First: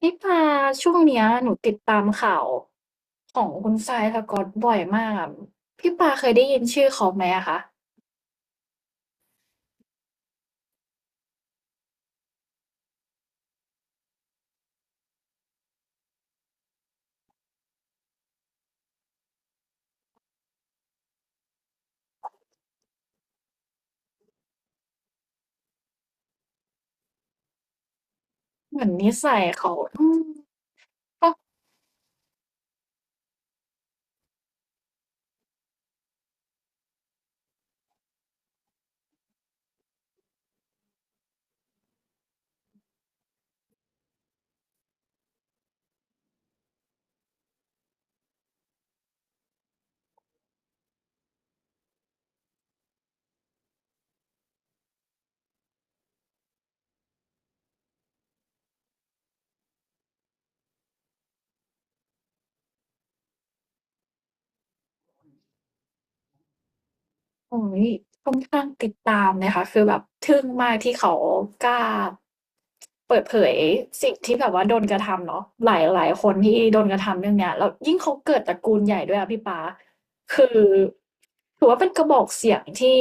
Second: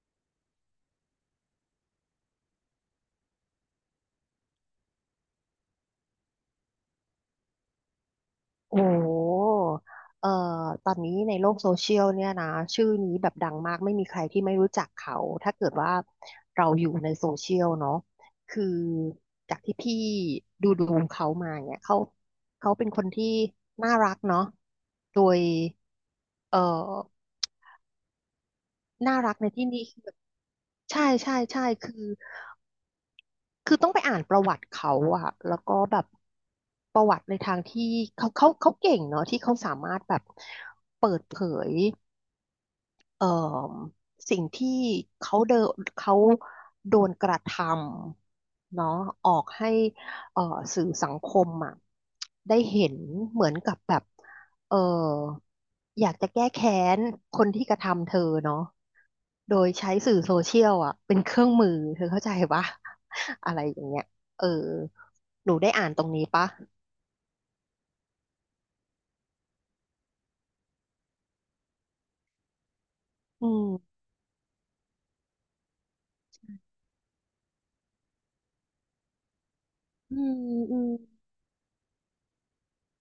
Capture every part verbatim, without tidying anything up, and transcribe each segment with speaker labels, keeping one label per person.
Speaker 1: พี่ปาช่วงเนี้ยหนูติดตามข่าวของคุณทรายสก๊อตบ่อยมากอะพี่ปาเคยได้ยินชื่อเขาไหมอะคะ
Speaker 2: โอ้โหเอ่อตอนนี้ในโลกโซเชียลเนี่ยนะชื่อนี้แบบดังมากไม่มีใครที่ไม่รู้จักเขาถ้าเกิดว่าเราอยู่ในโซเชียลเนาะคือจากที่พี่ดูดูเขามาเนี่ยเขาเขาเป็นคนที่น่ารักเนาะโดยเอ่อ
Speaker 1: เหมือนนิ
Speaker 2: น่ารั
Speaker 1: สั
Speaker 2: ก
Speaker 1: ย
Speaker 2: ในที่
Speaker 1: เขา
Speaker 2: นี้คือ
Speaker 1: อื
Speaker 2: แบบ
Speaker 1: ม
Speaker 2: ใช่
Speaker 1: ก็
Speaker 2: ใช่ใช่คือ คือต้องไปอ่านประวัติเขาอะแล้วก็แบบประวัติในทางที่เขาเขาเขาเก่งเนาะที่เขาสามารถแบบเปิดเผย เอ่อสิ่งที่เขาเดนเขาโดนกระทำเนาะออกให้เอ่อสื่อสังคมอ่ะได้เห็นเหมือนกับแบบเอ่ออยากจะแก้แค้นคนที่กระทำเธอเนาะโดยใช้สื่อโซเชียลอ่ะเป็นเครื่องมือเธอเข้าใจปะ อะไรอย่างเงี้ยเออหนูได้อ่านตรงนี้ปะ
Speaker 1: โอ้โฮค่อนข้างติดตามนะคะคือแบบทึ่งมากที่เขากล้าเปิดเผ
Speaker 2: อื
Speaker 1: ย
Speaker 2: ม
Speaker 1: สิ่งที่แบบว่าโดนกระทำเนาะหลายหลายคนที่โดนกระทำเรื่องเนี้ยแล้วยิ่งเขาเกิดตระกูลใหญ่ด้วยอะพี่ป๊า
Speaker 2: อืม
Speaker 1: คือ
Speaker 2: อืม
Speaker 1: ถือว่าเป็นกระบอกเสียงที่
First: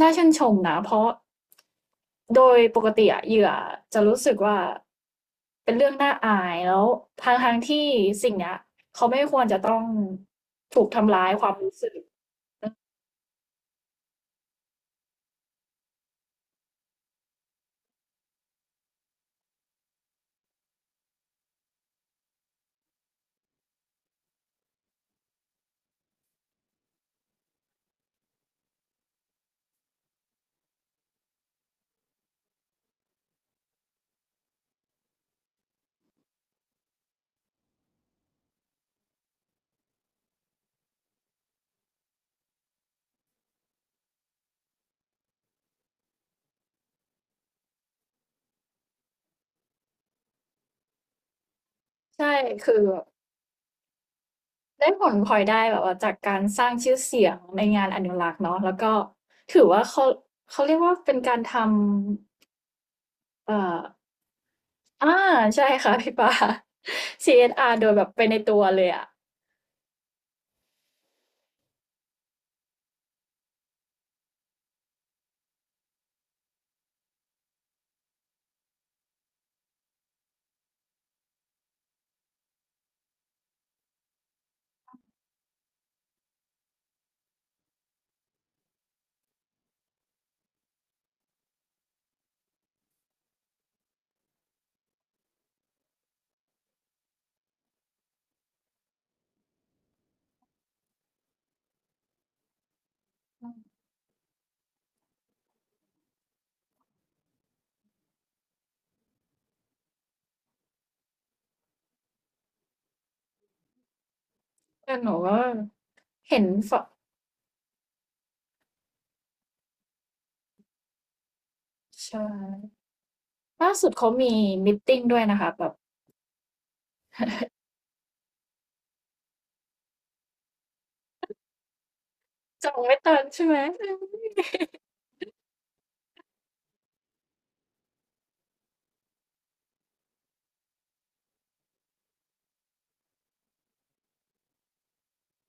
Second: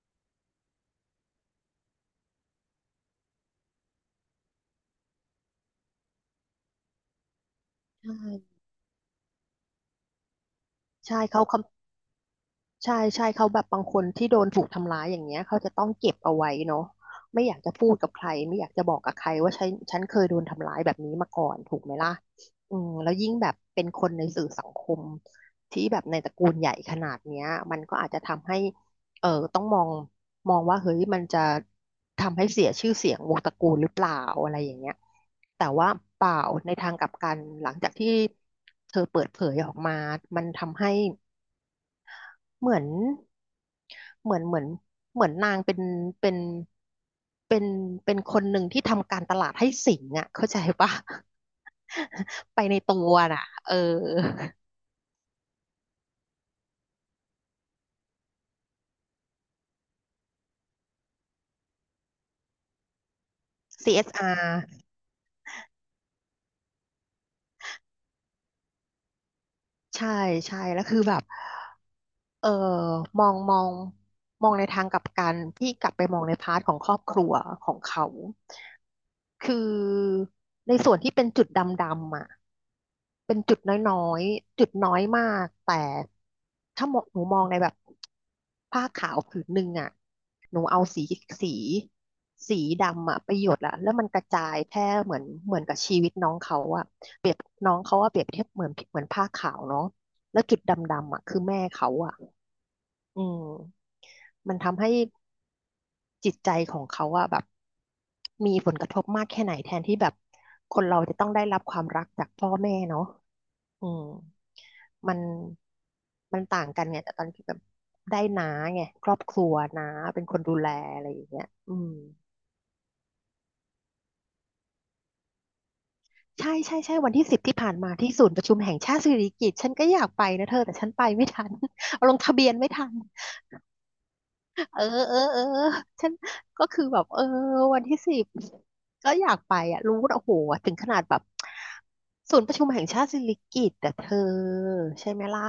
Speaker 1: น่าชื่นชมนะเพราะโดยปกติอะเหยื่อจะรู้สึกว่าเป็นเรื่องน่าอายแล้วทั้งๆที่
Speaker 2: ใช
Speaker 1: สิ่งเนี้ย
Speaker 2: ่
Speaker 1: เขาไม่ควรจะต้องถูกทำ
Speaker 2: ใช่
Speaker 1: ร้าย
Speaker 2: เขา
Speaker 1: ความรู้
Speaker 2: คำ
Speaker 1: สึก
Speaker 2: ใช่ใช่เขาแบบบางคนที่โดนถูกทำร้ายอย่างเงี้ยเขาจะต้องเก็บเอาไว้เนาะไม่อยากจะพูดกับใครไม่อยากจะบอกกับใครว่าฉันฉันเคยโดนทำร้ายแบบนี้มาก่อนถูกไหมล่ะอืมแล้วยิ่งแบบเป็นคนในสื่อสังคมที่แบบในตระกูลใหญ่ขนาดเนี้ยมันก็อาจจะทำให้เออต้องมองมองว่าเฮ้ยมันจะทำให้เสียชื่อเสียงวงตระกูลหรือเปล่าอะไรอย่างเงี้ยแต่ว่าเปล่าในทางกลับกันหลังจากที่เธอเปิดเผยออกมามันทำให้ เหมือนเหมือนเหมือนเหมือนนางเป็นเป็นเป็นเป็นคนหนึ่งที่ทำการตลาดให้สิงห์อ่ะเข้าใจปะ
Speaker 1: ใช่
Speaker 2: ไป
Speaker 1: คือ
Speaker 2: ใน
Speaker 1: แบ
Speaker 2: ตั
Speaker 1: บ
Speaker 2: วน่ะเออ
Speaker 1: ได้ผลพลอยได้แบบว่าจากการสร้างชื่อเสียงในงานอนุรักษ์เนาะแล้วก็ถือว่าเขาเขาเรียกว่าเป็นการทำเอ่อ
Speaker 2: ซี เอส อาร์
Speaker 1: อาใช่ค่ะพี่ปา ซี เอส อาร์ โดยแบบไปในตัวเลยอะ
Speaker 2: ใช่ใช่ แล้วคือแบบเออมองมองมองในทางกลับกันพี่กลับไปมองในพาร์ทของครอบครัวของเขา คือในส่วนที่เป็นจุดดำๆอ่ะเป็นจุดน้อยๆจุดน้อยมากแต่ถ้ามองหนูมองในแบบผ้าขาวผืนหนึ่งอ่ะหนูเอาสีสีสีดำอ่ะไปหยดละแล้วมันกระจายแพร่เหมือนเหมือนกับชีวิตน้องเขาอ่ะเปรียบน้องเขาอ่ะเปรียบเทียบเหมือนเหมือนผ้าขาวเนาะแล้วจุดดำๆอ่ะคือแม่เขาอ่ะอืม
Speaker 1: อืม
Speaker 2: มันทำให้จิตใจของเขาอะแบบมีผลกระทบมากแค่ไหนแทนที่แบบคนเราจะต้องได้รับความรักจากพ่อแม่เนาะอืม
Speaker 1: แต่ห
Speaker 2: มั
Speaker 1: นู
Speaker 2: น
Speaker 1: ว่าเห็
Speaker 2: มัน
Speaker 1: น
Speaker 2: ต่าง
Speaker 1: ฝ
Speaker 2: กันไงแต่ตอนที่แบบได้น้าไงครอบครัวน้าเป็นคนดูแลอะไรอย่างเงี้ยอืม
Speaker 1: ใช่ล่าสุดเขามีมีตติงด้วยนะคะแบบ
Speaker 2: ใช่ใช่ใช่วันที่สิบที่ผ่านมาที่ศูนย์ประชุมแห่งชาติสิริกิติ์ฉันก็อยากไปนะเธอแต่ฉันไปไม่ทัน เอาลงทะเบียน
Speaker 1: จ
Speaker 2: ไม่
Speaker 1: อง
Speaker 2: ทัน
Speaker 1: ไม่ทันใช่ไหมอืม
Speaker 2: เออเออเออ ฉันก็คือแบบเออวันที่สิบก็อยากไปอ่ะรู้นะโอ้โหถึงขนาดแบบศูนย์ประชุมแห่งชาติสิริกิติ์แต่เธอใช่ไหมล่ะ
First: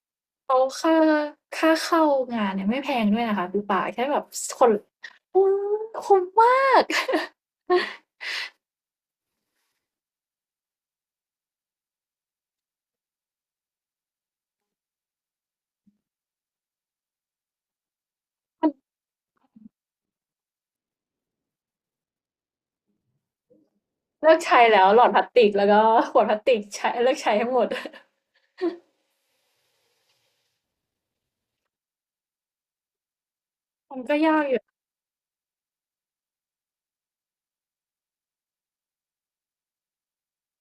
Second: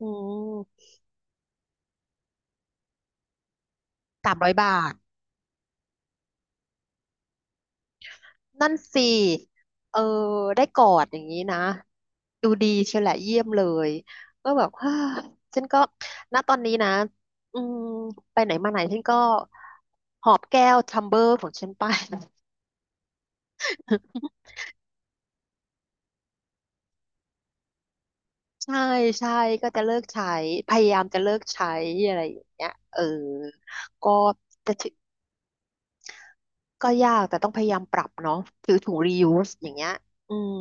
Speaker 2: อืม
Speaker 1: เขาค่าค่าเข้างานเนี่ยไม่แพงด้วยนะคะพี่ปาแค่แบบ
Speaker 2: สาม
Speaker 1: ส
Speaker 2: ร้อย
Speaker 1: คน
Speaker 2: บาท
Speaker 1: โอ้คุ้มมาก
Speaker 2: นั่นสิเออได้กอดอย่างนี้นะดูดีเชียวแหละเยี่ยมเลยก็แบบ ฮ่าฉันก็ณตอนนี้นะอืมไปไหน
Speaker 1: มัน
Speaker 2: มาไหนฉันก็หอบแก้วทัมเบอร์ของฉันไป
Speaker 1: เลิกใช้แล้วหลอดพลาสติกแล้วก็ขวดพลาสติกใช้เลิกใช้ทั้งหมด
Speaker 2: ใช่ใช่ก็จะเลิกใช้พยายามจะเลิกใช้อะไรอย่างเงี้ยเออ
Speaker 1: มัน
Speaker 2: ก็
Speaker 1: ก็ยากอยู่
Speaker 2: แต่ถึก็ยากแต่ต้องพยายามปรับเนาะถือถุง reuse อย่างเงี้ยอืม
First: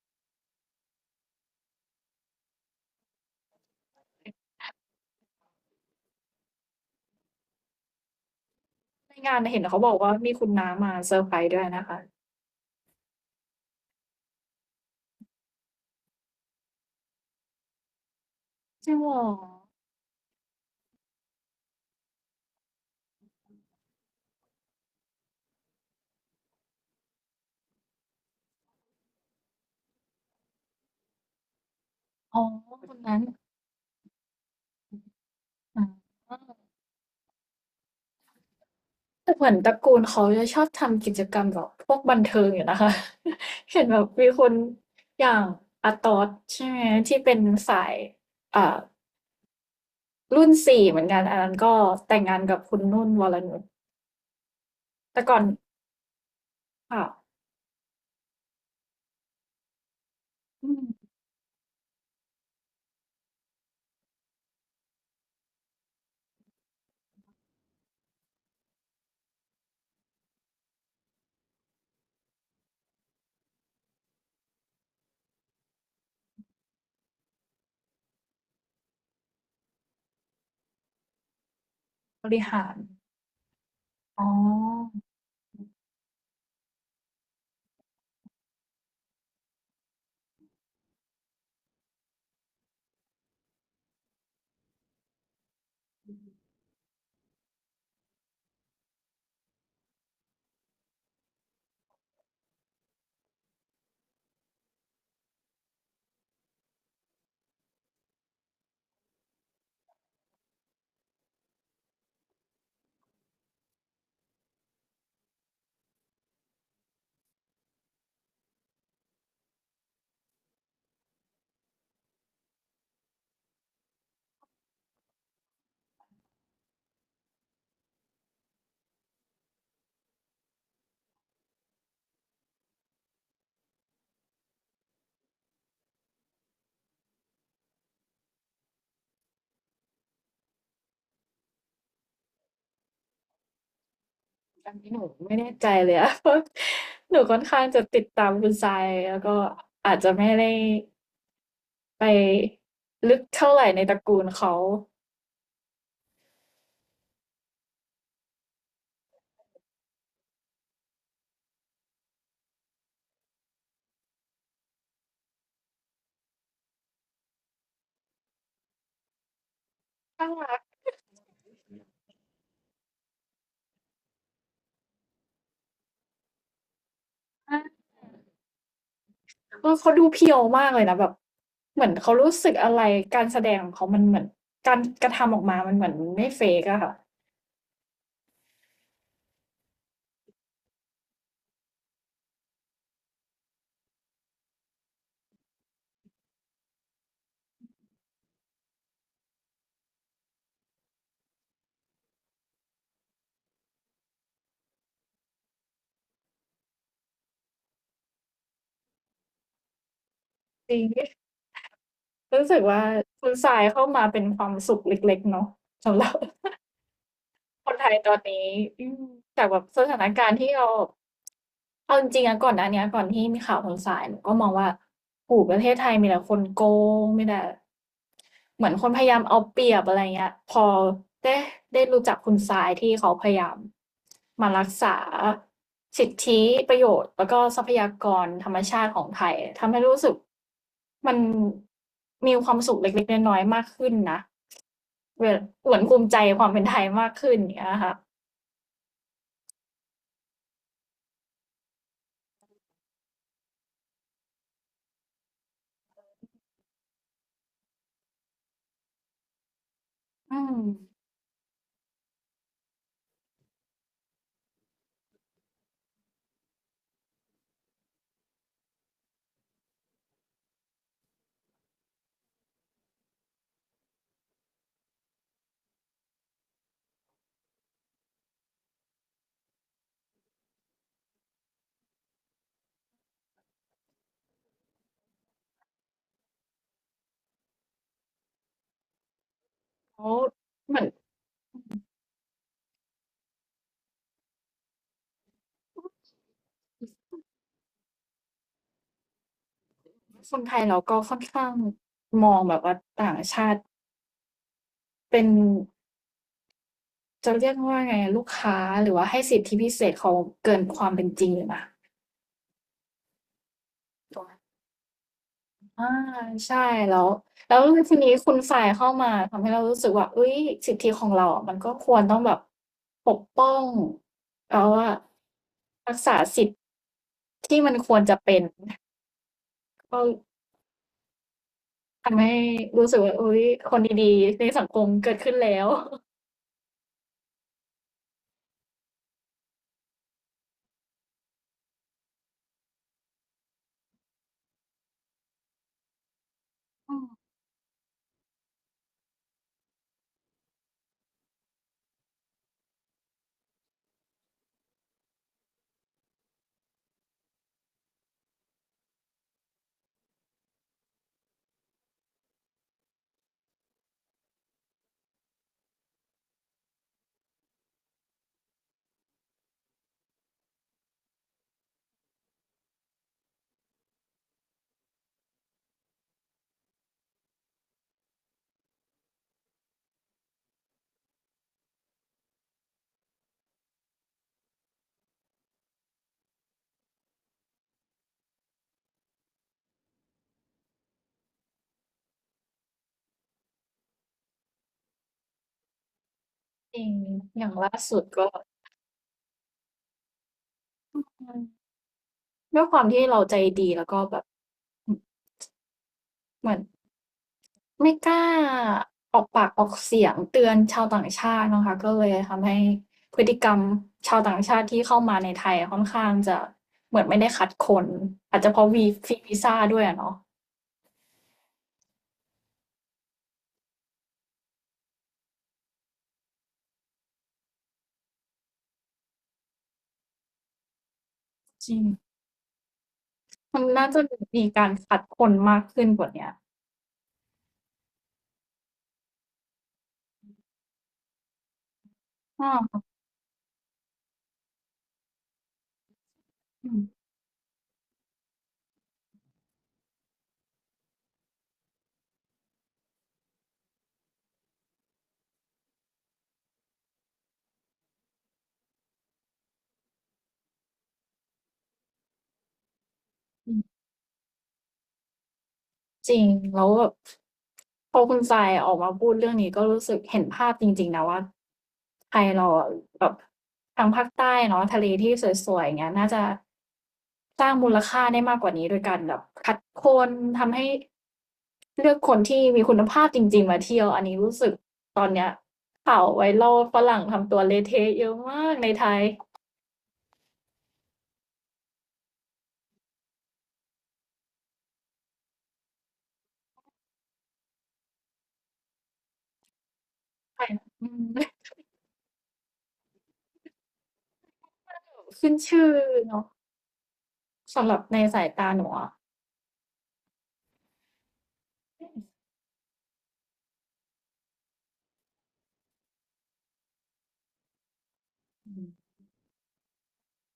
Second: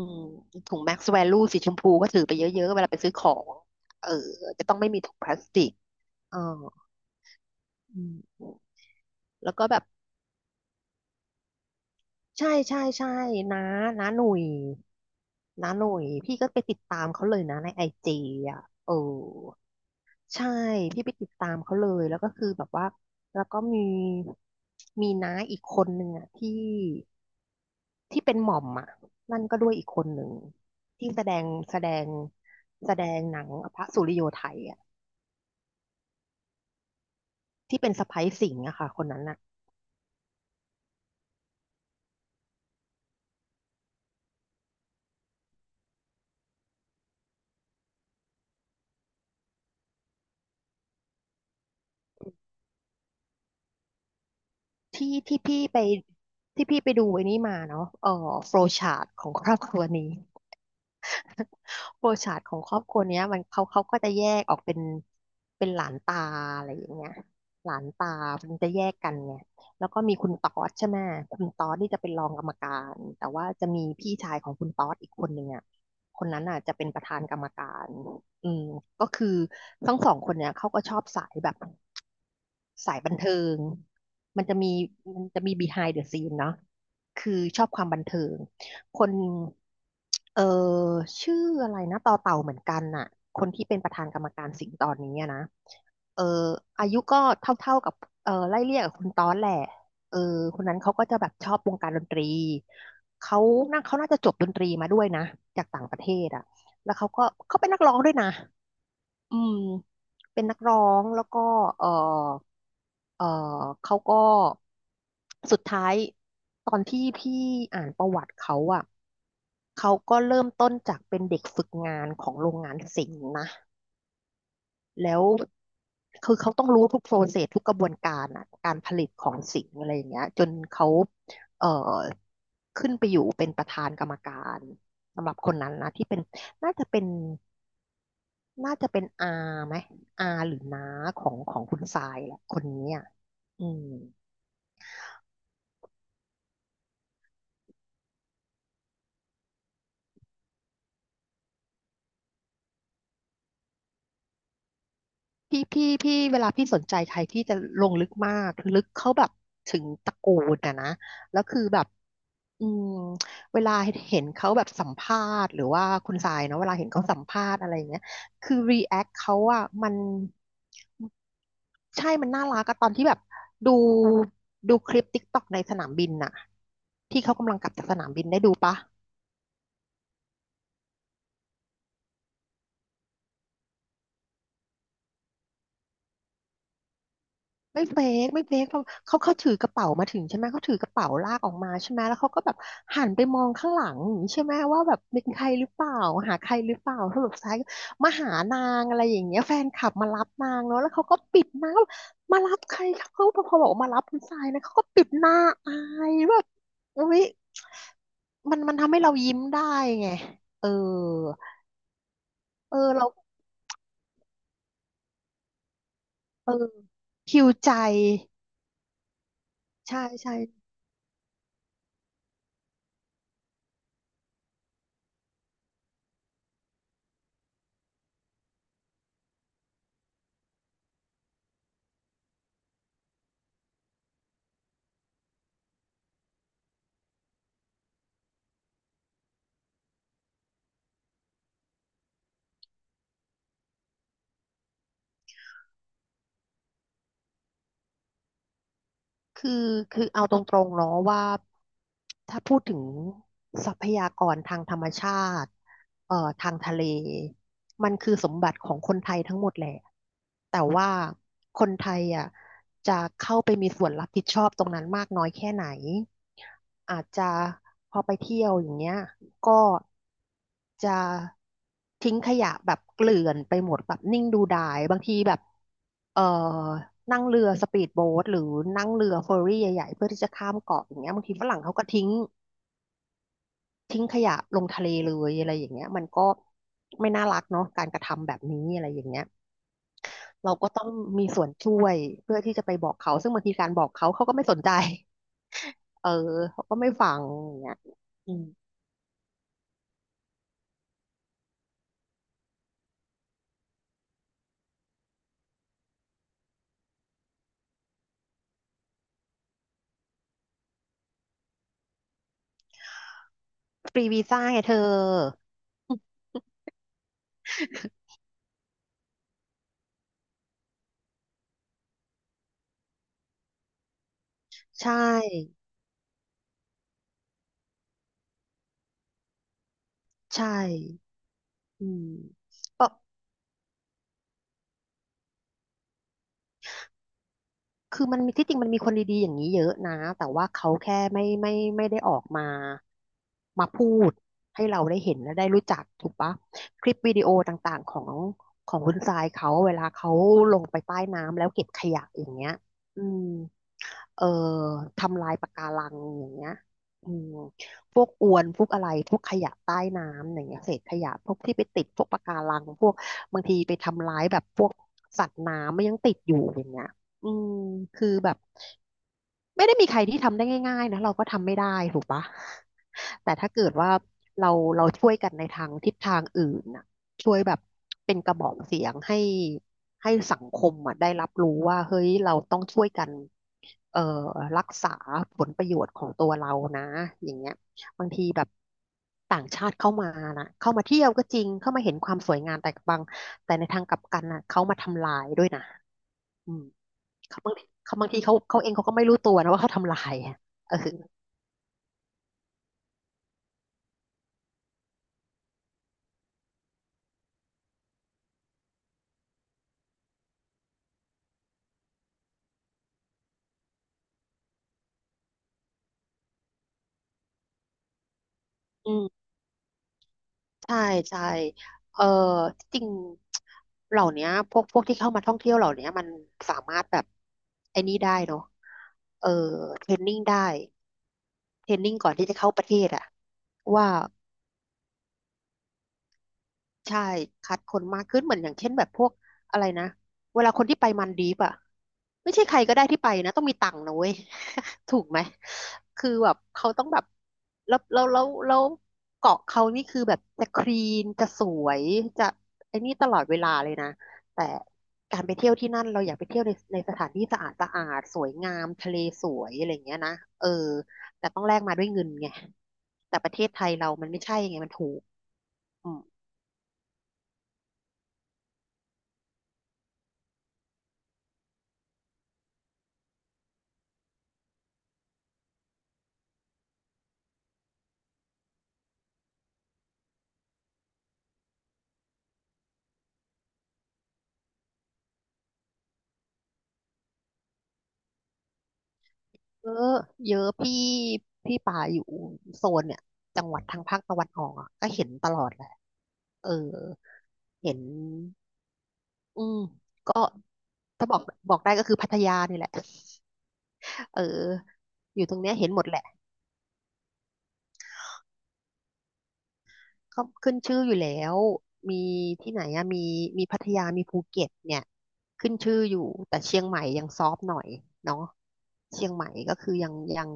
Speaker 2: ถุง max value สีชมพูก็ถือไปเยอะๆเวลาไปซื้อของเออจะต้องไม่มีถุงพลาสติกอออืม
Speaker 1: ในงาน
Speaker 2: แล้ว
Speaker 1: เห็น
Speaker 2: ก็แบ
Speaker 1: เขา
Speaker 2: บ
Speaker 1: บอกว่ามีคุณน้ามาเซอร์ไพรส์ด้วยนะคะ
Speaker 2: ใช่ใช่ใช่นะนะหนุ่ยนะหนุ่ยพี่ก็ไปติดตามเขาเลยนะในไอจีอ่ะ
Speaker 1: จ
Speaker 2: เอ
Speaker 1: ริ
Speaker 2: อ
Speaker 1: งเหรอ
Speaker 2: ใช่พี่ไปติดตามเขาเลยแล้วก็คือแบบว่าแล้วก็มีมีน้าอีกคนหนึ่งอ่ะที่ที่เป็นหม่อมอ่ะนั่นก็ด้วยอีกคนหนึ่งที่แสดงแสดง
Speaker 1: อ๋อค
Speaker 2: แส
Speaker 1: น
Speaker 2: ด
Speaker 1: นั้
Speaker 2: ง
Speaker 1: น
Speaker 2: หนังพระสุริโยไทยอ่ะ
Speaker 1: อ๋อ
Speaker 2: ที่เป็นสะใภ้สิงห์อะค่ะคนนั้น
Speaker 1: แต่
Speaker 2: อ่ะ
Speaker 1: เหมือนตระกูลเขาจะชอบทำกิจกรรมแบบพวกบันเทิงอยู่นะคะ เห็นแบบมีคนอย่างอาตอสใช่ไหมที่เป็นสายอ่ารุ่นสี่เหมือนกันอันนั้นก็แต่งงานกับคุณนุ่นวรนุช
Speaker 2: ที่
Speaker 1: แต่ก่อ
Speaker 2: ที่
Speaker 1: น
Speaker 2: พี่ไปที่พี่ไป
Speaker 1: ค่ะ
Speaker 2: ดูไอ้นี่มาเนาะเออโฟลว์ชาร์ตของครอบครัวนี้
Speaker 1: อืม
Speaker 2: โปรชาร์ตของครอบครัวเนี้ยมันเขาเขาก็จะแยกออกเป็นเป็นหลานตาอะไรอย่างเงี้ยหลานตามันจะแยกกันไงแล้วก็มีคุณต๊อดใช่ไหมคุณต๊อดนี่จะเป็นรองกรรมการแต่ว่าจะมีพี่ชายของคุณต๊อดอีกคนหนึ่งอ่ะคนนั้นอ่ะจะเป็นประธานกรรมการอืมก็คือทั้งสองคนเนี้ยเขาก็ชอบสายแบบ
Speaker 1: บริหาร
Speaker 2: สายบันเทิง
Speaker 1: อ๋อ
Speaker 2: มันจะมีมันจะมี behind the scene เนาะคือชอบความบันเทิง คนเออชื่ออะไรนะต่อเต่าเหมือนกันน่ะคนที่เป็นประธานกรรมการสิงห์ตอนนี้อะนะเอออายุก็เท่าๆกับเออไล่เลี่ยกับคุณตอนแหละเออคนนั้นเขาก็จะแบบชอบวงการดนตรีเขาน่าเขาน่าจะจบดนตรีมาด้วยนะจากต่างประเทศอ่ะแล้วเขาก็เขาเป็นนักร้องด้วยนะอืมเป็นนักร้องแล้วก็เออ เออเขาก็สุดท้ายตอนที่พี่อ่านประวัติเขาอ่ะเขาก็เริ่มต้นจากเป็นเด็กฝึกงานของโรงงานสิงห์นะแล้วคือเขาต้องรู้ทุกโปรเซสทุกกระบวนการอ่ะการผลิตของสิงห์อะไรอย่างเงี้ยจนเขาเอ่อขึ้นไปอยู่เป็นประธานกรรมการสำหรับคนนั้นนะที่เป็นน่าจะเป็นน่าจะเป็นอาไหมอาหรือน้าของของคุณทรายแหละคนนี้อ่ะอืม
Speaker 1: อันนี้หนูไม่แน่ใจเลยอะ เพราะหนูค่อนข้างจะติดตามคุณทรายแล้วก็อาจจะไม่ได้ไปลึกเท่าไหร่ในตระกูลเขา
Speaker 2: พี่พี่พี่เวลาพี่สนใจใครที่จะลงลึกมากลึกเขาแบบถึงตระกูลอะนะแล้วคือแบบอืมเวลาเห็นเขาแบบสัมภาษณ์หรือว่าคุณสายเนาะเวลาเห็นเขาสัมภาษณ์อะไรอย่างเงี้ยคือรีแอคเขาอะมัน
Speaker 1: น่ารัก
Speaker 2: ใช่มันน่ารักอะตอนที่แบบดูดูคลิปติ๊กต็อกในสนามบินน่ะที่เขากำลั
Speaker 1: มา
Speaker 2: ง
Speaker 1: ก
Speaker 2: กลับจากสนามบินได้ดูปะ
Speaker 1: เออเขาดูเพียวมากเลยนะแบบเหมือนเขารู้สึกอะไรการแสดงของเขามันเหมือนการกระทำออกมามันเหมือนไม่เฟกอะค่ะ
Speaker 2: ไม่เฟกไม่เฟกเพราะเขาเขาถือกระเป๋ามาถึงใช่ไหมเขาถือกระเป๋าลากออกมาใช่ไหมแล้วเขาก็แบบหันไปมองข้างหลังอย่างนี้ใช่ไหมว่าแบบเป็นใครหรือเปล่าหาใครหรือเปล่าสรุปท้ายก็มาหานางอะไรอย่างเงี้ยแฟนคลับมารับนางเนาะแล้วเขาก็ปิดหน้ามารับใครครับเขาพอบอกว่ามารับคุณทรายนะเขาก็ปิดหน้าอายแบบอุ๊ยมันมันทำให้เรายิ้มได้ไงเออ
Speaker 1: จริงรู้สึก
Speaker 2: เออ
Speaker 1: ว่า
Speaker 2: เรา
Speaker 1: คุณทรายเข้ามาเป็นความสุขเล็กๆเนาะสำหรับ
Speaker 2: เออคิว
Speaker 1: ค
Speaker 2: ใจ
Speaker 1: นไทยตอนนี้อืมจากแบบสถา
Speaker 2: ใช่
Speaker 1: นการ
Speaker 2: ใช่
Speaker 1: ณ์ที่เราเอาจริงๆนะก่อนหน้าเนี้ยก่อนที่มีข่าวคนสายหนูก็มองว่าโอ้โฮประเทศไทยมีแต่คนโกงมีแต่เหมือนคนพยายามเอาเปรียบอะไรเงี้ยพอได้ได้รู้จักคุณสายที่เขาพยายามมารักษาสิทธิประโยชน์แล้วก็ทรัพยากรธรรมชาติของไทยทำให้รู้สึกมัน มีความสุขเล็กๆน้อยๆมากขึ้นนะเวหวนภูมิใจความเป็นไทยมากขึ้นอย่างเงี้ยค่ะ
Speaker 2: คือคือเอาตรงๆเนาะว่าถ้าพูดถึงทรัพยากรทางธรรมชาติเอ่อทางทะเลมันคือสมบัติของคนไทยทั้งหมดแหละ
Speaker 1: อืม
Speaker 2: แต่ว่าคนไทยอ่ะจะเข้าไปมีส่วนรับผิดชอบตรงนั้นมากน้อยแค่ไหนอาจจะพอไปเที่ยวอย่างเงี้ย ก็จะทิ้งขยะแบบเกลื่อนไปหมดแบบนิ่งดูดายบางทีแบบเอ่อนั่งเรือสปีดโบ๊ทหรือนั่งเรือเฟอร์รี่ใหญ่ๆเพื่อที่จะข้ามเกาะอย่างเงี้ยบางทีฝรั่งเขาก็ทิ้งทิ้งขยะลงทะเลเลยอะไรอย่างเงี้ยมันก็ไม่น่ารักเนาะการกระทำแบบนี้อะไรอย่างเงี้ย
Speaker 1: แล้ว
Speaker 2: เราก็
Speaker 1: เหมื
Speaker 2: ต้
Speaker 1: อ
Speaker 2: อ
Speaker 1: น
Speaker 2: งมีส่วนช่วยเพื่อที่จะไปบอกเขาซึ่งบางทีการบอกเขาเขาก็ไม่สนใจเออเขาก็ไม่ฟังอย่างเงี้ยอืม
Speaker 1: คนไทยเราก็ค่อนข้างมองแบบว่าต่างชาติเป็นจะเรียกว่าไงลูกค้าหรือว่าให้สิทธิพิเศษเขาเกินความเป็นจริงอยู่นะ
Speaker 2: ฟรี
Speaker 1: ตร
Speaker 2: วี
Speaker 1: งนั้
Speaker 2: ซ่า
Speaker 1: น
Speaker 2: ไงเธอ
Speaker 1: อาใช่แล้วแล้วทีนี้คุณฝ่ายเข้ามาทำให้เรารู้สึกว่าเฮ้ยสิทธิของเราอะมันก็ควรต้องแบบปกป้องแล้วว่า
Speaker 2: ใช่
Speaker 1: รักษาสิทธิ์ที่มันควรจะเป็นก็
Speaker 2: ใช่อืม
Speaker 1: ทำให้รู้
Speaker 2: ปะ
Speaker 1: สึกว่าอุ๊ยคนดีๆในสังคมเกิดขึ้นแล้ว
Speaker 2: คือมันมีที่จริงมันมีคนดีๆอย่างนี้เยอะนะ แต่ว่าเขาแค่ไม่ไม่ไม่ได้ออกมา มาพูดให้เราได้เห็นและได้รู้จักถูกปะคลิ
Speaker 1: อื
Speaker 2: ป
Speaker 1: ม
Speaker 2: วิดีโอต่างๆของของคุณทรายเขาเวลาเขาลงไปใต้น้ำแล้วเก็บขยะอย่างเงี้ยอืม เอ่อทำลายปะการังอย่างเงี้ยอืมพวกอวนพวกอะไรพวกขยะใต้น้ำอย่างเงี้ยเศษขยะพวกที่ไปติดพวกปะการังพวกบางทีไปทำร้ายแบบพวกสัตว์น้ำมันยังติดอยู่อย่างเงี้ยอืมคือแบบไม่ได้มีใครที่ทำได้ง่ายๆนะเราก็ทำไม่ได้ถูกปะแต่ถ้าเกิดว่าเราเราช่วยกันในทางทิศทางอื่นนะ ช่วยแบบเป็นกระบอกเสียงให้ให้สังคมอ่ะได้รับรู้ว่าเฮ้ยเราต้องช่วยกันเอ่อรักษาผลประโยชน์ของตัวเรานะอย่างเงี้ยบางทีแบบต่างชาติเข้ามานะเข้ามาเที่ยวก็จริงเข้ามาเห็นความสวยงามแต่บางแต่ในทางกลับกันน่ะเขามาทำลายด้วยนะอืม
Speaker 1: จริง
Speaker 2: เขา
Speaker 1: อย่า
Speaker 2: บา
Speaker 1: ง
Speaker 2: งที
Speaker 1: ล่า
Speaker 2: เขา
Speaker 1: สุด
Speaker 2: บางที
Speaker 1: ก็
Speaker 2: เขาเขาเองเขาก็ไม่รู้ตัวนะว่าเขาทำลายอะเออ
Speaker 1: อืมด้วยความที่เราใจดีแล้วก็แบบอืมเหมือนไม่กล้าออกปากออกเสียงเตือนชาวต่างชาตินะคะก็เลยทำให้พฤติกรรมชาวต่างชาติที่เข้ามาในไทยค่อนข้างจะเหมือนไม่ได้คัดคนอาจจะเพราะวี
Speaker 2: อื
Speaker 1: ฟรี
Speaker 2: ม
Speaker 1: วีซาด้วยอะเนาะ
Speaker 2: ใช่ใช่เออที่จริงเหล่าเนี้ยพวกพวกที่เข้ามาท่องเที่ยวเหล่าเนี้ยมันสามารถแบบไอ้นี่ได้เนาะเออ เทรนนิ่งได้
Speaker 1: จ
Speaker 2: เทร
Speaker 1: ริ
Speaker 2: นนิ่งก่
Speaker 1: ง
Speaker 2: อนที่จะเข้าประเทศอะ
Speaker 1: มันน่า
Speaker 2: ว่า
Speaker 1: จะมีการคัดคนมากขึ้นกว่าเนี้ย
Speaker 2: ใช่คัดคนมากขึ้นเหมือนอย่างเช่นแบบพวกอะไรนะเวลาคนที่ไปมันดีฟอ่ะไม่ใช่
Speaker 1: อ
Speaker 2: ใครก็
Speaker 1: า
Speaker 2: ได้ที่ไปนะต้องมีตังค์นะเว้ย ถูกไหมคือแบบ
Speaker 1: อื
Speaker 2: เขาต้องแบ
Speaker 1: ม
Speaker 2: บแล้วแล้วแล้วแล้วเกาะเขานี่คือแบบจะคลีนจะสวยจะไอ้นี่ตลอดเวลาเลยนะแต่การไปเที่ยวที่นั่นเราอยากไปเที่ยวในในสถานที่สะอาดสะอาดสวยงามทะเลสวยอะไรอย่างเงี้ยนะเออแต่ต้องแลกมาด้วยเงินไงแต่ประเท
Speaker 1: จ
Speaker 2: ศ
Speaker 1: ริ
Speaker 2: ไทย
Speaker 1: ง
Speaker 2: เรามันไม่ใช่ไงมันถูกอืม
Speaker 1: จริงแล้วแบบพอคุณทรายออกมาพูดเรื่องนี้ก็รู้สึกเห็นภาพจริงๆนะว่าไทยเราอะแบบทางภาคใต้เนาะทะเลที่สวยๆอย่างเงี้ยน่าจะสร้างมูลค่าได้มากกว่านี้โดยการแบบคัดคนทำให้เลือกคนที่มีคุณภาพจริงๆมาเที่ยวอันนี้รู้สึกตอนเนี้ยข่าว viral ฝรั่งทำตัวเละเทะเยอะมากในไทย
Speaker 2: เยอะเยอะพี่พี่ป่าอยู่โซนเนี่ยจังหวัดทางภาคตะวันออกอ่ะก็เห็นตลอดแหละเออเห็นอืมก็
Speaker 1: ไทยอื
Speaker 2: ถ้า
Speaker 1: ม
Speaker 2: บอกบอกได้ก็คือพัทยานี่แหละเออ อยู่
Speaker 1: ขึ้
Speaker 2: ต
Speaker 1: น
Speaker 2: รงเนี้ย
Speaker 1: ชื่
Speaker 2: เห็
Speaker 1: อ
Speaker 2: นหมดแหละ
Speaker 1: เนาะสำหรับในสายตาหนูอะ
Speaker 2: ก็ขึ้นชื่ออยู่แล้ว มีที่ไหนอะมีมีพัทยามีภูเก็ตเนี่ยขึ้นชื่ออยู่แต่เชียงใหม่ยังซอฟต์หน่อยเนาะ
Speaker 1: อืม
Speaker 2: เชียงใหม่ก็คือยังยัง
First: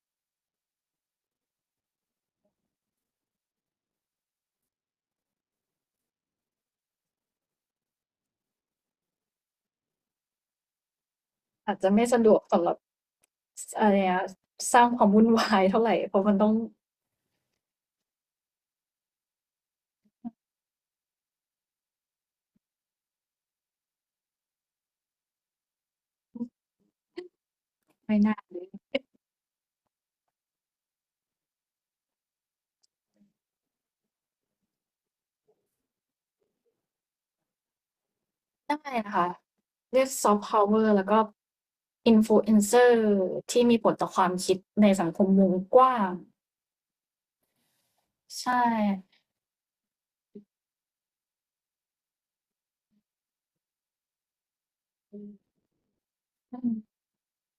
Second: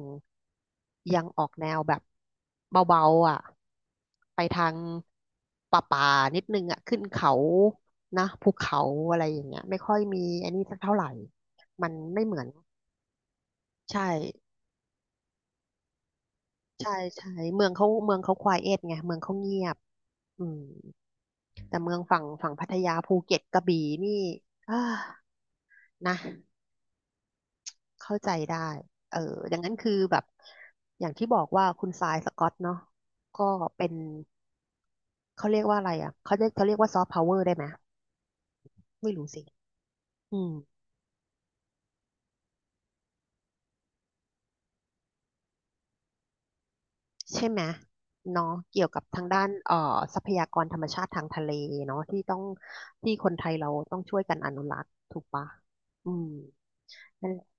Speaker 2: ยังออกแนวแบบเบาๆอ่ะไปทางป่าป่านิดนึงอ่ะขึ้นเขานะภูเขาอะไรอย่างเงี้ยไม่ค่อยมีอันนี้สักเท่าไหร่
Speaker 1: อาจ
Speaker 2: มั
Speaker 1: จะ
Speaker 2: น
Speaker 1: ไม่สะ
Speaker 2: ไม่
Speaker 1: ด
Speaker 2: เห
Speaker 1: ว
Speaker 2: มื
Speaker 1: ก
Speaker 2: อน
Speaker 1: สำหรับ สอะไร
Speaker 2: ใช่
Speaker 1: อะสร้างความวุ่นวาย เท่าไรเพราะมันต้อง
Speaker 2: ใช่ใช่เมืองเขาเมืองเขาควายเอทไงเมืองเขาเงียบอืม แต่เมืองฝั่งฝั่งพัทยาภูเก็ตกระบี่นี่อ่านะเข้า
Speaker 1: ไม่
Speaker 2: ใจ
Speaker 1: น่า เลย
Speaker 2: ได้เออดังนั้นคือแบบอย่างที่บอกว่าคุณทรายสกอตเนาะก็เป็นเขาเรียกว่าอะไรอ่ะเขาเรียกเขาเรียกว่าซอฟต์พาวเวอร์ได้ไหม
Speaker 1: ได้
Speaker 2: ไม่
Speaker 1: นะคะ
Speaker 2: รู้สิ
Speaker 1: เรียกซอฟ
Speaker 2: อื
Speaker 1: ต์
Speaker 2: ม
Speaker 1: พาวเวอร์แล้วก็ Influencer ที่มีผลต่อความคิดในสังคมวงกว้าง
Speaker 2: ใช่ไหมเนาะ
Speaker 1: ใช่
Speaker 2: เกี่ยวกับทางด้านเอ่อทรัพยากรธรรมชาติทางทะเลเนาะที่ต้องที่คนไทยเราต้องช่วยกันอนุรักษ์
Speaker 1: อื
Speaker 2: ถูก
Speaker 1: ม
Speaker 2: ปะอืม
Speaker 1: ติ
Speaker 2: ่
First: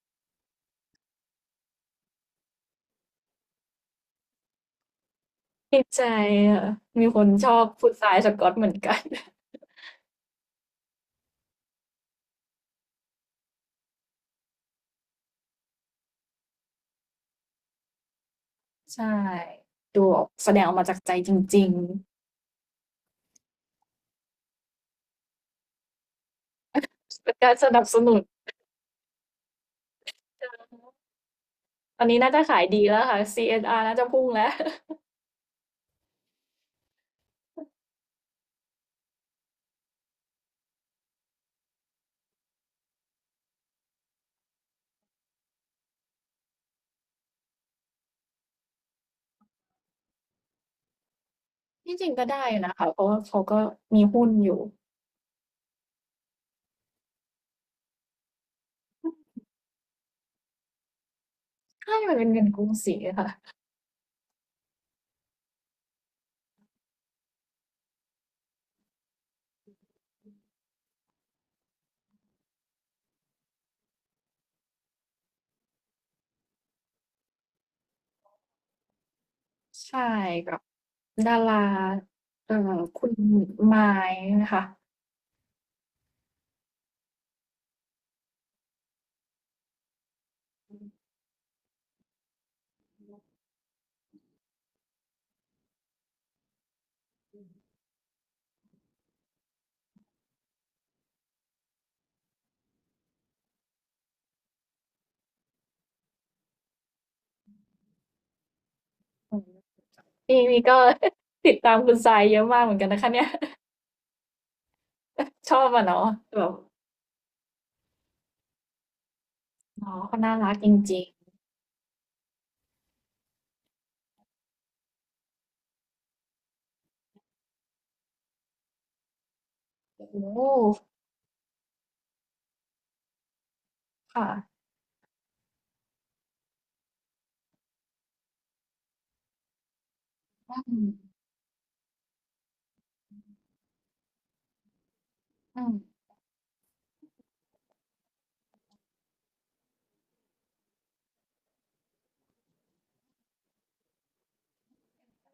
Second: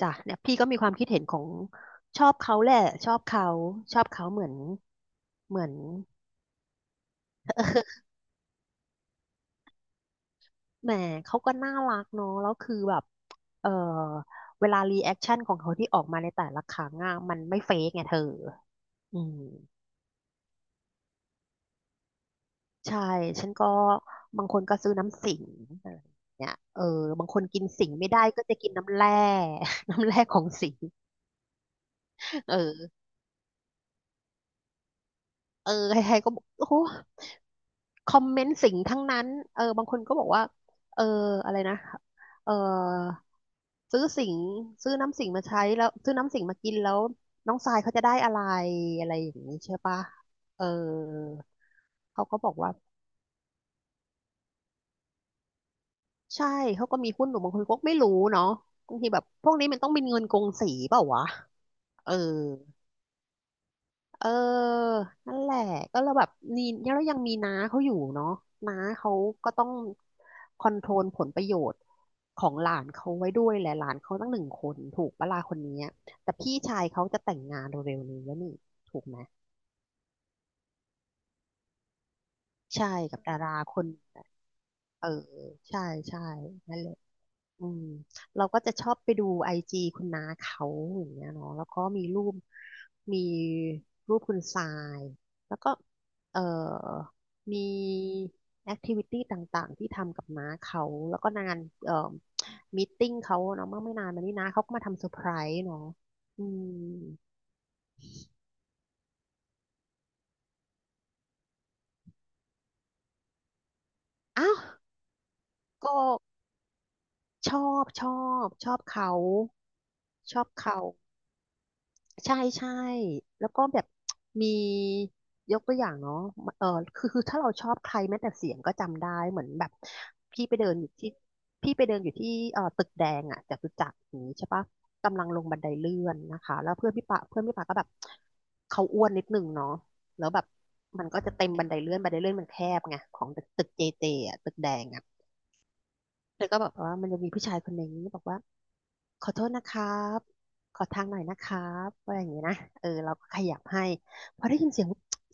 Speaker 2: จ้ะเนี่ยพี่ก็มีความคิดเห็นของชอบเขาแหละชอบเขาชอบเขาเหมือนเหมือน
Speaker 1: ดใจค่ะมีคนชอบคุณทรายสก็อตเหมือนกัน
Speaker 2: แหมเขาก็น่ารักเนาะแล้วคือแบบเออเวลารีแอคชั่นของเขาที่ออกมาในแต่ละครั้งอ่ะมันไม่เฟกไงเธอ
Speaker 1: ใช่
Speaker 2: อืม
Speaker 1: ดูออกแสดงออกมาจากใจจริง
Speaker 2: ใช่ฉันก็บางคนก็ซื้อน้ำสิงอะไรอย่างเนี่ยเออ
Speaker 1: ๆ
Speaker 2: บาง
Speaker 1: เป็น
Speaker 2: คน
Speaker 1: การ
Speaker 2: กิน
Speaker 1: สนับ
Speaker 2: สิง
Speaker 1: ส
Speaker 2: ไม่
Speaker 1: นุน
Speaker 2: ได้ก็จะกินน้ำแร่ น้ำแร่ของสิง
Speaker 1: ตอนนี้น่าจะขายดี
Speaker 2: เออ
Speaker 1: แล้วค่ะ ซี เอส อาร์ น่าจะพุ่งแล้ว
Speaker 2: เออใครๆก็บอกโอ้โห คอมเมนต์สิ่งทั้งนั้นเออบางคนก็บอกว่าเอออะไรนะเออซื้อสิงซื้อน้ำสิงมาใช้แล้วซื้อน้ำสิงมากินแล้วน้องทรายเขาจะได้อะไรอะไรอย่างนี้ใช่ปะเออ
Speaker 1: ที่จริง
Speaker 2: เขา
Speaker 1: ก็
Speaker 2: ก็
Speaker 1: ได้
Speaker 2: บอ
Speaker 1: อ
Speaker 2: ก
Speaker 1: ยู่
Speaker 2: ว่า
Speaker 1: นะคะเพราะว่าเขาก็มีหุ้นอยู่
Speaker 2: ใช่เขาก็มีหุ้นอยู่บางคนก็ไม่รู้เนาะบางทีแบบพวกนี้มันต้องเป็นเงินกงสีเปล่าวะ
Speaker 1: ใช่
Speaker 2: เอ
Speaker 1: มั
Speaker 2: อ
Speaker 1: นเป็นเงินกรุงศรีอะค่ะ
Speaker 2: เออ นั่นแหละ ก็เราแบบนี่แล้วยังมีน้าเขาอยู่เนาะน้าเขาก็ต้องคอนโทรลผลประโยชน์ของหลานเขาไว้ด้วยแหละหลานเขาตั้งหนึ่งคนถูกปะล่ะคนนี้ แต่พี่ชายเขาจะแต่งงานเร็วๆนี้แล้วนี่ถูกไหม
Speaker 1: ใช่แบบดาราเอ่อ
Speaker 2: ใช่
Speaker 1: คุณ
Speaker 2: กับดาราค
Speaker 1: ไมา
Speaker 2: น
Speaker 1: นะคะ
Speaker 2: เออใช่ใช่นั่นแหละ อืมเราก็จะชอบไปดูไอจีคุณน้าเขาอย่างเงี้ยเนาะแล้วก็มีรูปมีรูปคุณทรายแล้วก็เอ่อมีแอคทิวิตี้ต่างๆที่ทำกับน้าเขาแล้วก็งานเอ่อมีตติ้งเขาเนาะเมื่อไม่นานมานี้น้าเขาก็มาทำเซอร์ไพรส์เนาะอืม
Speaker 1: อืมนี่นี่ก็ ติดตามคุณทรายเยอะมากเหมือนกันนะคะเนี่ย
Speaker 2: อ้าว
Speaker 1: ชอบอะ
Speaker 2: ก็
Speaker 1: เนาะแบบ
Speaker 2: ชอบชอบชอบเขา
Speaker 1: อ๋อเขาน่า
Speaker 2: ชอบ
Speaker 1: รักจ
Speaker 2: เขา
Speaker 1: ริง
Speaker 2: ใช่ใช่แล้วก็แบบมียกตัวอย่างเนาะเออคือคือถ้าเราชอบใครแม้แต่เสียงก็จำได้เหมือนแบบ
Speaker 1: ๆโอ้โ
Speaker 2: พี่ไปเดินอยู่ที่พี่ไปเดินอยู่ที่เอ่อตึกแดงอ่ะจตุจักรอ
Speaker 1: ห
Speaker 2: ย่าง
Speaker 1: ค่ะ
Speaker 2: นี้ใช่ปะกำลังลงบันไดเลื่อนนะคะแล้วเพื่อนพี่ปะเพื่อนพี่ปะก็แบบเขาอ้วนนิดหนึ่งเนาะแล้วแบบ
Speaker 1: อื
Speaker 2: มัน
Speaker 1: ม
Speaker 2: ก็จะเต็มบันไดเลื่อนบันไดเลื่อนมันแคบไงของตึกตึกเจเจอ่ะตึกแดงอ่ะ
Speaker 1: อืม
Speaker 2: แล้วก็บอกว่ามันจะมีผู้ชายคนหนึ่งบอกว่าขอโทษนะครับขอทางหน่อยนะครับอะไรอย่างเงี้ยนะเออเราก็ขยับให้พอได้ยินเสียง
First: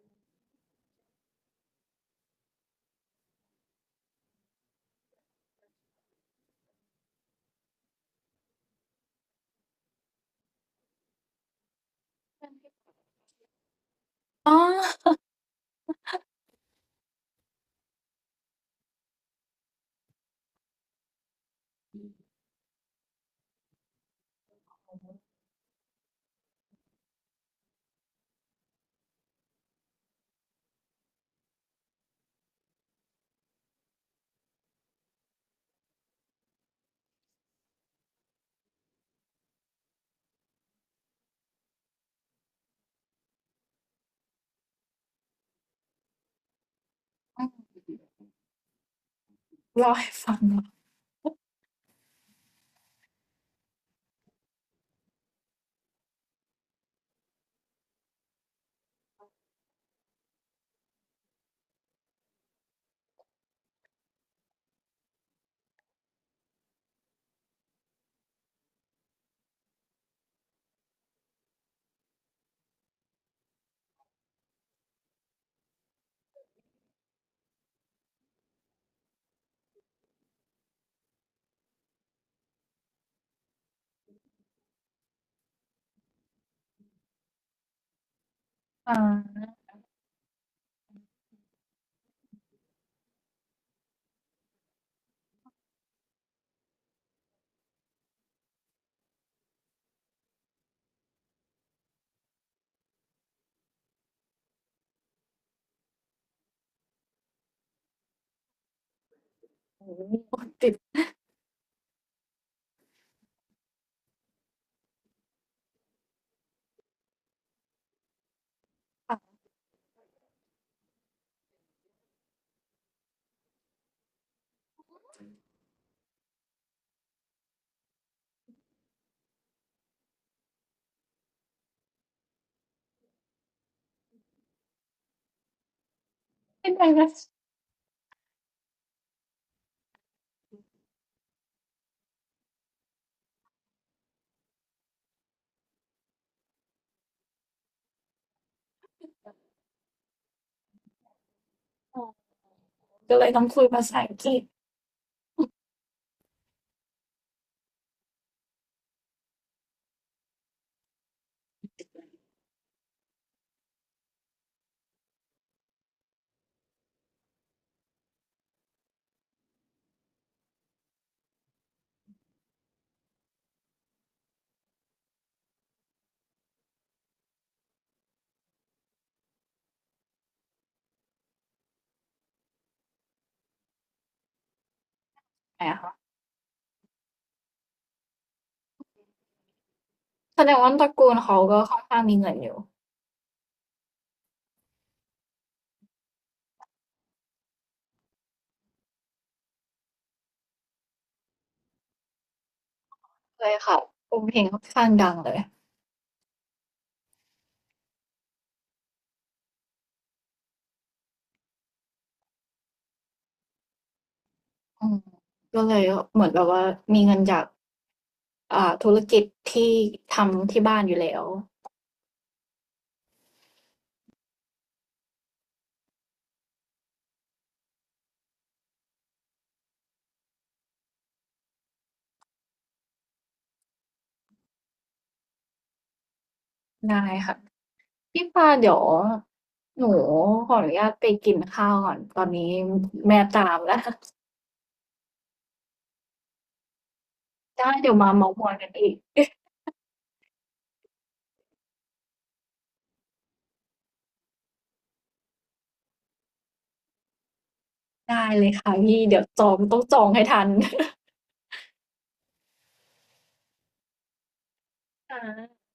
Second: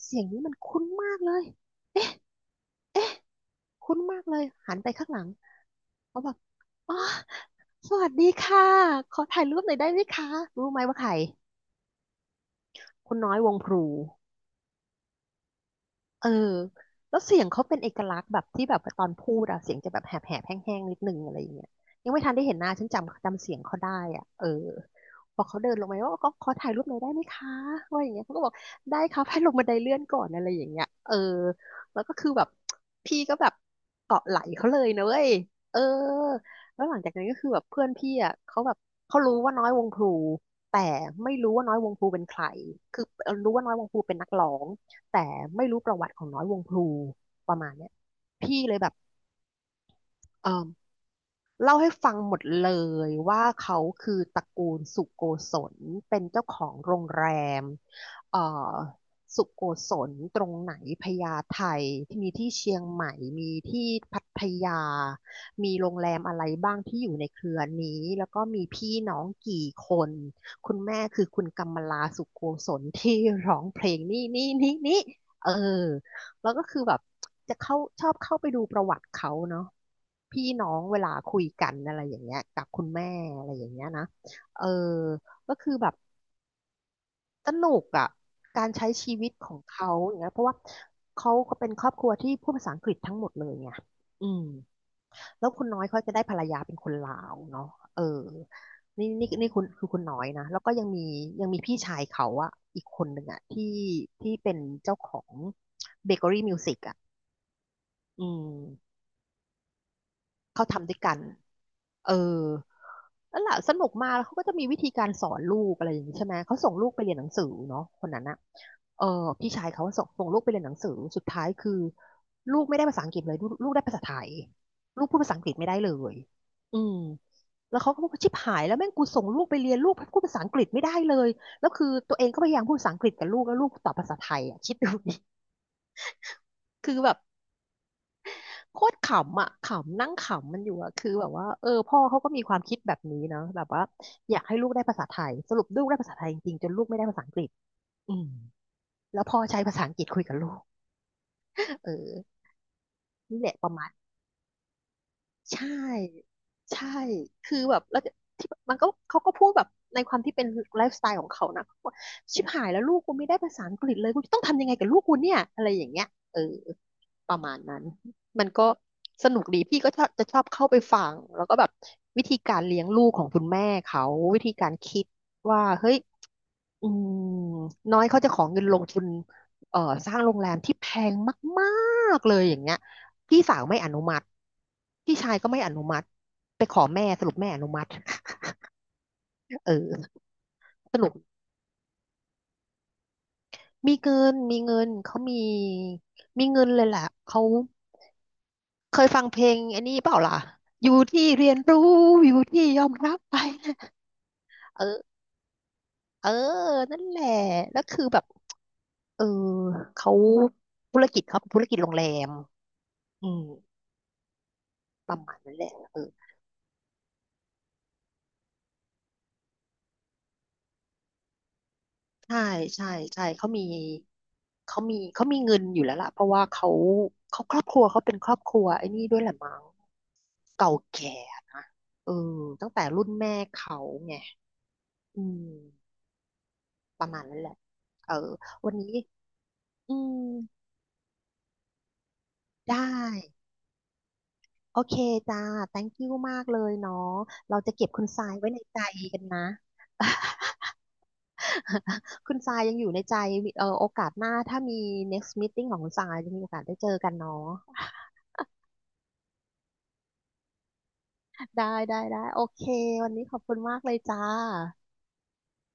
Speaker 2: เสียงนี้มันคุ้นมากเลยเอ๊ะคุ้นมากเลยหันไปข้างหลังเขาบอกอ๋อสวัสดีค่ะขอถ่ายรูปหน่อยได้ไหมคะรู้ไหมว่าใครคุณน้อยวงพลู
Speaker 1: อ๋อ
Speaker 2: เออแล้วเสียงเขาเป็นเอกลักษณ์แบบที่แบบตอนพูดอะเสียงจะแบบแหบแหบแห้งๆนิดนึงอะไรอย่างเงี้ยยังไม่ทันได้เห็นหน้าฉันจำจำเสียงเขาได้อ่ะเออพอเขาเดินลงมาว่าก็ขอถ่ายรูปหน่อยได้ไหมคะว่าอย่างเงี้ยเขาก็บอกได้ครับให้ลงบันไดเลื่อนก่อนอะไรอย่างเงี้ยเออแล้วก็คือแบบพี่ก็แบบเกาะไหล่เขาเลยนะเว้ยเออแล้วหลังจากนั้นก็คือแบบเพื่อนพี่อ่ะเขาแบบเขารู้ว่าน้อยวงพลูแต่ไม่รู้ว่าน้อยวงพลูเป็นใครคือรู้ว่าน้อยวงพลูเป็นนักร้อง แต่ไม่รู้ประวัติของน้อยวงพลูประมาณเนี้ยพี่เลยแบบ
Speaker 1: เล่าให้ฟัง
Speaker 2: เออ
Speaker 1: เหรอ
Speaker 2: เล่าให้ฟังหมดเลยว่าเขาคือตระกูลสุโกศลเป็นเจ้าของโรงแรมเอ่อสุโกศลตรงไหนพญาไทที่มีที่เชียงใหม่มีที่พัทยามีโรงแรมอะไรบ้างที่อยู่ในเครือนี้แล้วก็มีพี่น้องกี่คนคุณแม่คือคุณกำมลาสุโกศลที่ร้องเพลงนี่นี่นี่นี่เออแล้วก็คือแบบ จะเข้าชอบเข้าไปดูประวัติเขาเนาะพี่น้องเวลาคุยกันอะไรอย่างเงี้ยกับคุณแม่อะไรอย่างเงี้ยนะเออก็คือแบบสนุกอ่ะการใช้
Speaker 1: อา
Speaker 2: ชีวิตของเขาอย่างเงี้ยเพราะว่าเขาก็เป็นครอบครัวที่พูดภาษาอังกฤษทั้งหมดเลยไงอืมแล้วคุณน้อยเขาจะได้ภรรยาเป็นคนลาวเนาะเออนี่นี่นี่คุณคือคุณน้อยนะแล้วก็ยังมียังมีพี่ชายเขาอะอีกคนหนึ่งอะที่ที่เป็นเจ้าของเบเกอรี่มิวสิกอะอืม
Speaker 1: โอ้โห
Speaker 2: เขา
Speaker 1: ติด
Speaker 2: ทำด้วยกันเออนั่นแหละสนุกมากแล้วเขาก็จะมีวิธีการสอนลูกอะไรอย่างนี้ใช่ไหมเขาส่งลูกไปเรียนหนังสือเนาะคนนั้นอะเออ
Speaker 1: ค่ะ
Speaker 2: พี่ชายเขาส่งส่งลูกไปเรียนหนังสือสุดท้ายคือลูกไม่ได้ภาษาอังกฤษเลยลูกลูกได้ภาษาไทยลูกพูดภาษาอังกฤษไม่ได้เลยอืมแล้วเขาก็บอกว่าชิบหายแล้วแม่งกูส่งลูกไปเรียนลูกพูดภาษาอังกฤษไม่ได้เลยแล้วคือตัวเองก็พยายามพูดภาษาอังกฤษกับลูกแล้วลูกตอบภาษาไทยอ่ะคิดดูดิ
Speaker 1: เป็นไง
Speaker 2: คือ
Speaker 1: นะ
Speaker 2: แบบ โคตรขำอ่ะขำนั่งขำมันอยู่อ่ะคือแบบว่าเออพ่อเขาก็มีความคิดแบบนี้เนาะแบบว่าอยากให้ลูกได้ภาษาไทยสรุปลูกได้ภาษาไทยจริงๆจนลูกไม่ได้ภาษาอังกฤษอืมแล้วพ่อใช้ภาษาอังกฤษคุยกับลูกเ
Speaker 1: อ๋อ
Speaker 2: ออ
Speaker 1: ก็เลย
Speaker 2: นี่
Speaker 1: ต้อง
Speaker 2: แหละ
Speaker 1: คุ
Speaker 2: ป
Speaker 1: ย
Speaker 2: ระ
Speaker 1: ภา
Speaker 2: มาณ
Speaker 1: ษาอังกฤษ
Speaker 2: ใช่ใช่คือแบบแล้วที่มันก็เขาก็พูดแบบในความที่เป็นไลฟ์สไตล์ของเขานะเขาบอกชิบหายแล้วลูกกูไม่ได้ภาษาอังกฤษเลยกูจะต้องทำยังไงกับลูกกูเนี่ยอะไรอย่างเงี้ยเออประมาณนั้น มันก็สนุกดีพี่ก็ชอบจะชอบเข้าไปฟังแล้วก็แบบวิธีการเลี้ยงลูกของคุณแม่เขาวิธีการคิดว่าเฮ้ย อืมน้อยเขาจะขอเงินลงทุนเอ่อสร้างโรงแรมที่แพงมากๆเลยอย่างเงี้ยพี่สาวไม่อนุมัติพี่ชายก็
Speaker 1: ไห
Speaker 2: ไม่
Speaker 1: ม
Speaker 2: อ
Speaker 1: อะ
Speaker 2: นุ
Speaker 1: คะ
Speaker 2: มัติไปขอแม่สรุปแม่อนุมัติ เออ
Speaker 1: แสดงว่าตระ
Speaker 2: ส
Speaker 1: กู
Speaker 2: รุป
Speaker 1: ลเขาก็ค่อนข้างมีเงินอยู่
Speaker 2: มีเงินมีเงินเขามีมีเงินเลยแหละเขาเคยฟังเพลงอันนี้เปล่าล่ะอยู่ที่เรียนรู้อยู่ที่ยอมรับไป
Speaker 1: เลยค่ะโอ้เพลงค่อน
Speaker 2: เอ
Speaker 1: ข้าง
Speaker 2: อ
Speaker 1: ดังเลย
Speaker 2: เออนั่นแหละแล้วคือแบบเออเขาธุรกิจเขาเป็นธุรกิจโรงแรมอืม
Speaker 1: อืม
Speaker 2: ประมาณนั้น
Speaker 1: ก็
Speaker 2: แหละ
Speaker 1: เลย
Speaker 2: เออ
Speaker 1: เหมือนแบบว่ามีเงินจากอ่าธุรกิจที่ทำที่บ้านอยู่แล้ว
Speaker 2: ใช่ใช่ใช่เขามีเขามีเขามีเงินอยู่แล้วล่ะเพราะว่าเขาเขาครอบครัวเขาเป็นครอบครัวไอ้นี่ด้วยแหละมั้งเก่าแก่เออตั้งแต่รุ่นแม่เขาไงอืม
Speaker 1: ได้
Speaker 2: ประมาณ
Speaker 1: ค่ะ
Speaker 2: นั้นแหละเอ
Speaker 1: พี่
Speaker 2: อ
Speaker 1: ปาเดี๋
Speaker 2: วัน
Speaker 1: ยว
Speaker 2: นี้
Speaker 1: หนู
Speaker 2: อืม
Speaker 1: ขออนุญาตไปกินข้าวก่อนตอนนี้
Speaker 2: ได้
Speaker 1: แม่ตามแล้ว
Speaker 2: โอเคจ้า thank you มากเลยเนาะเรา
Speaker 1: ได้
Speaker 2: จะเก็บ
Speaker 1: เดี๋ยว
Speaker 2: คุณ
Speaker 1: มา
Speaker 2: ทรา
Speaker 1: เม้า
Speaker 2: ย
Speaker 1: ท์ม
Speaker 2: ไว้
Speaker 1: อย
Speaker 2: ใน
Speaker 1: กัน
Speaker 2: ใจ
Speaker 1: อีก
Speaker 2: กันนะ คุณทรายยังอยู่ในใจเออโอกาสหน้าถ้ามี next meeting ของคุณทรายจะมีโอกาสได้เจอกันเนาะ
Speaker 1: ได้เลยค่ะพี่เดี๋ยวจองต้องจองให้ทัน
Speaker 2: ได้ได้ได้โอเควันนี้ขอบคุณมากเลยจ้า
Speaker 1: ค่ะ